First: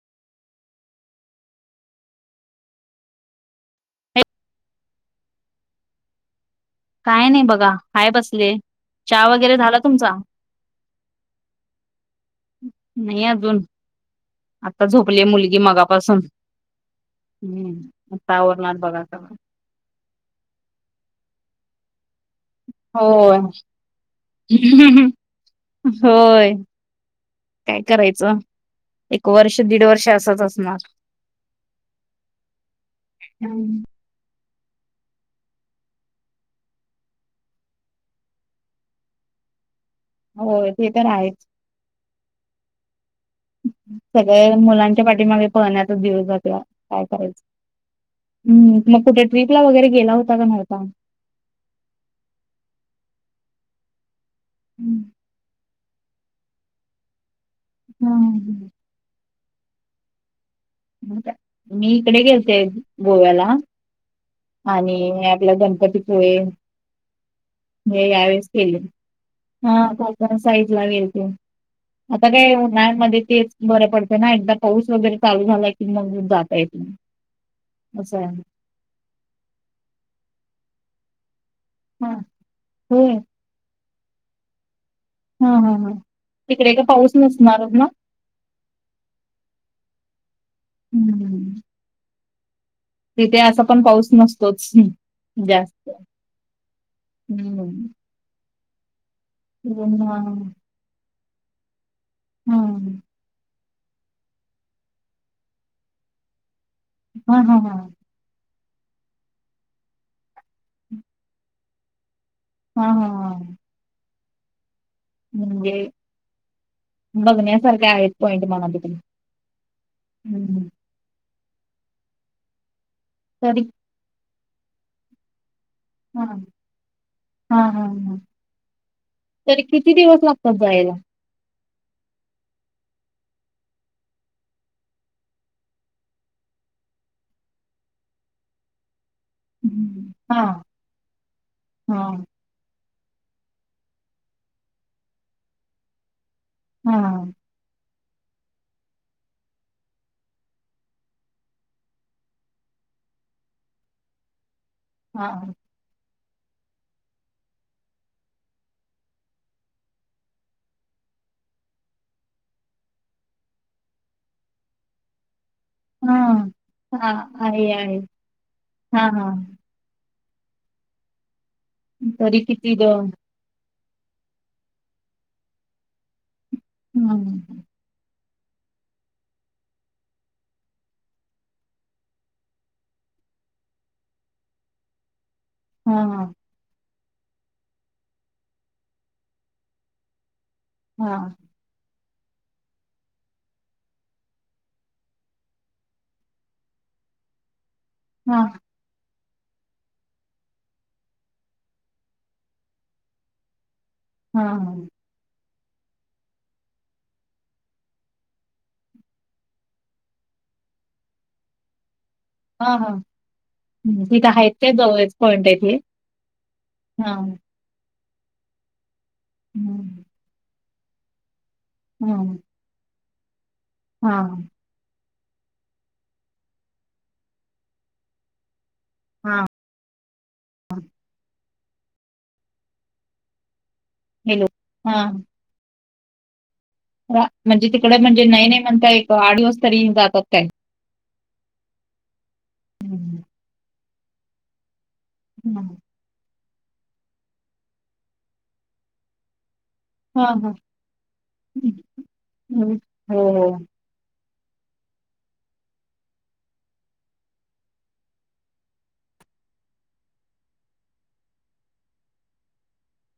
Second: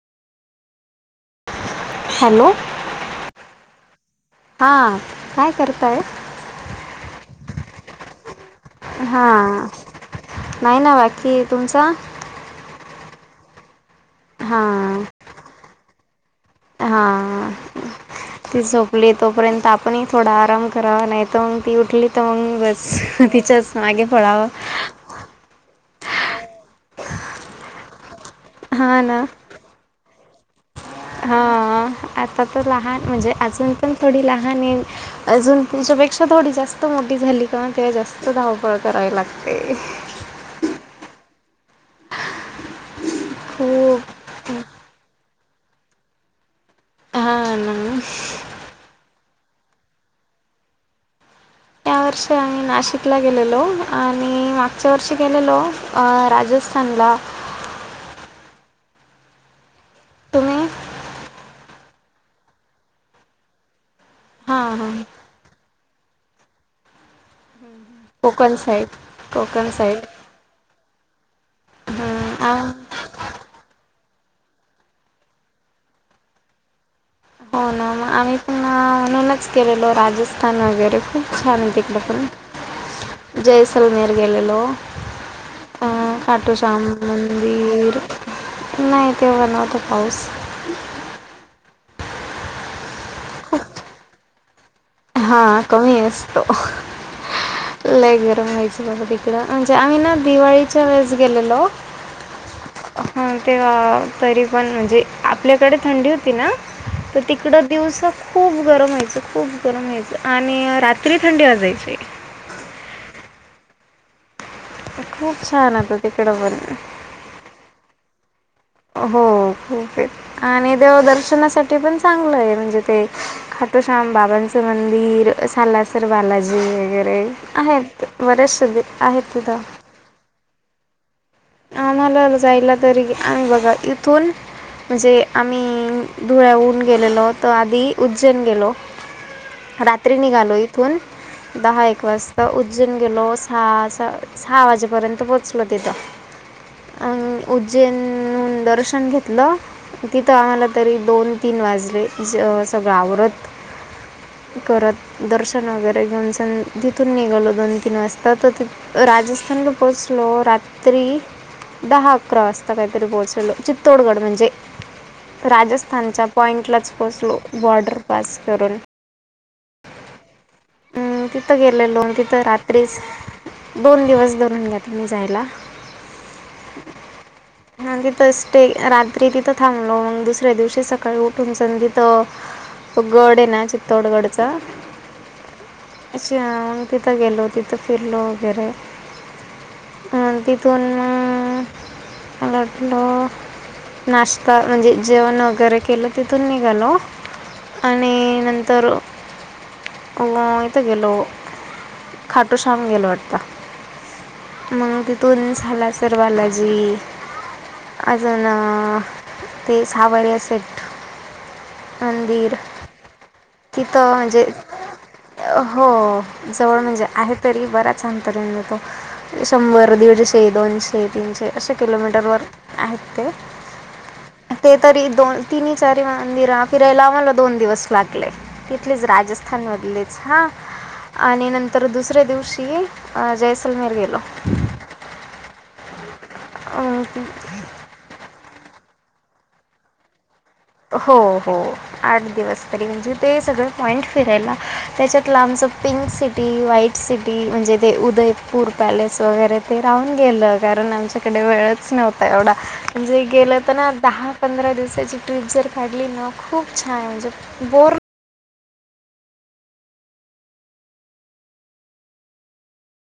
Hello हां काय करताय काय नाही बघा हाय बसले हा चहा वगैरे झाला तुमचा? नाही ना बाकी तुमच नाही अजून आता झोपली आहे मुलगी मगापासून हा हम्म आता ती आवरणार बघा झोपली सगळं. तोपर्यंत आप पण थोडा आराम करावा नाही तर मग ती उठली तर मग बस होय तिच्याच मागे पळावं होय काय करायचं हां एक वर्ष दीड वर्ष असच असणार हा आता तर लहान म्हणजे अजून पण थोडी लहान आहे अजून तुमच्यापेक्षा थोडी जास्त मोठी झाली का तेव्हा जास्त धावपळ करावी लागते होय ते तर आहेच खूप सगळे मुलांच्या पाठीमागे पळण्यातच दिवस जातोय काय करायचं हां ना हम्म मग कुठे ट्रीपला वगैरे गेला होता का नव्हता या वर्षी आम्ही नाशिकला गेलेलो आणि मागच्या वर्षी गेलेलो अ राजस्थानला हम्म तुम्ही मी इकडे गेलते गोव्याला हां हां आणि हे आपल गणपतीपुळे हे यावेेळेस कोकण केले साईड कोकण हा साईड कोकण साईड ला गेलते आता हं, काय आम उन्हाळ्यामध्ये तेच बरे पडते ना एकदा पाऊस वगैरे चालू झालाय की मग जाता येत नाही हो ना मग असं आम्ही आहे. पण ना म्हणूनच गेलेलो राजस्थान वगैरे खूप छान होते हा. होय बापरे जैसलमेर गेलेलो हा हा हा अं खाटु तिकडे का शाम पाऊस नसणारच ना? मंदीर नाही तेव्हा नव्हता पाऊस हम्म. तिथे असा पण पाऊस नसतोच. हा जास्त. कमी असतो, हम्म लय गरम व्हायच बाबा तिक- ड म्हणजे आम्ही तिकडून, ना हा दिवाळीच्या वेळेस गेलेलो हा हम्म ते हा तरी पण म्हणजे आपल्याकडे थंडी होती ना, तर हा हा तिकडं हा दिवस- खूप गरम व्हायचं, खूप गरम व्हायचं आणि रात्री थंडी वाजायची. हा हा हा. खूप छान म्हणजे होत तिकडं बर. बघण्यासारखे आहेत पॉईंट म्हणा ती. हो खूप आहेत, आणि देव दर्शनासाठी पण चांगलं आहे म्हणजे ते तरी खाटू श- शाम बाबांचं मंदिर सला- तर हा बालाजी वगैरे हा हा आहेत हा. बरेचसे दे आहेत तिथं. तरी किती दिवस लागतात जायला? आम्हाला जायला तरी, आम्ही बघा इथून म्हणजे आम्ही धुळ्याऊन गेलेलो तर आधी उज्जैन गेलो. [inaudible] हम्म. रात्री हा निघालो इथून दहा हा एक वाज ता उज्जैन गेलो सहा- सहा- सहा वाजेपर्यंत पोहोचलो तिथं. हा. उज्जैन न दर्शन घेतलं. तिथं आम्हाला तरी दोन-तीन वाजले स सगळं आवरत. करत हा दर्शन वगैरे घेऊन तिथून निघालो दोन-तीन वाजता तर तिथ राजस्थानला पोहोचलो रात्री दहा-अकरा वाजता काहीतरी पोहोचलो चित्तोडगड म्हणजे राजस्थान स्थान हा च्या पॉईंटलाच हा पोचलो आहे आहे बॉर्डर पास करून. हा हा अं, तिथं गेलेलो अन् तरी तिथं किती द रात्रीच दोन दिवस धरून घेत मी जायला. [inaudible] हम्म. मग तिथेच स्टे रात्री तिथं थांबलो मग दुसऱ्या दिवशी सकाळी उठून तिथ तो गड आहे ना चित्तोडगडचा, हा हा अच्छा! तिथं गेलो तिथं फिरलो वगैरे, मग तिथून हा मग- उठलो, - नाश्ता म्हणजे जेवण वगैरे केलं तिथून निघालो. आणि हा नंतर अ इथं गेलो, खाटो शाम गेलो वाटत. मग तिथून झाला सर्वाला जी. अजून ते सावरिया सेट. मंदीर, - हा हां तिथ म्हणजे, पॉइंट आहे ते हो जवळ म्हणजे हा आहेत. तरी बराच अंतर आहे ना तो ह शंभर, दीडशे, दोनशे, तीनशे अशे किलोमीटरवर आहेत ते. हा हा. ते तरी दोन, तिन्ही, चारी मंदिर फिरायला आम्हाला दोन दिवस लागले. तिथलेच हा राजस्थान मधलेच हा आणि नंतर तर दुसऱ्या दिवशी जैसलमेर गेलो. हॅलो. हा. म्हणजे तिकड म्हणजे नाही नाही म्हणता एक आठ दिवस तरी जातात काय? हो हो आठ दिवस तरी. म्हणजे हम्म, ते सगळं पॉइंट फिरायला त्याच्यात लांबच हम्म, पिंक सिटी, व्हाईट सिटी, म्हणजे ते उदयपूर पॅलेस वगैरे ते राहून हा हा गेलं. कारण आमच्याकडे वेळच नव्हता एवढा. हम्म, हो म्हणजे हो गेलं तर ना, दहा पंधरा दिवसाची ट्रीप जर काढली ना, खूप छान. म्हणजे बोर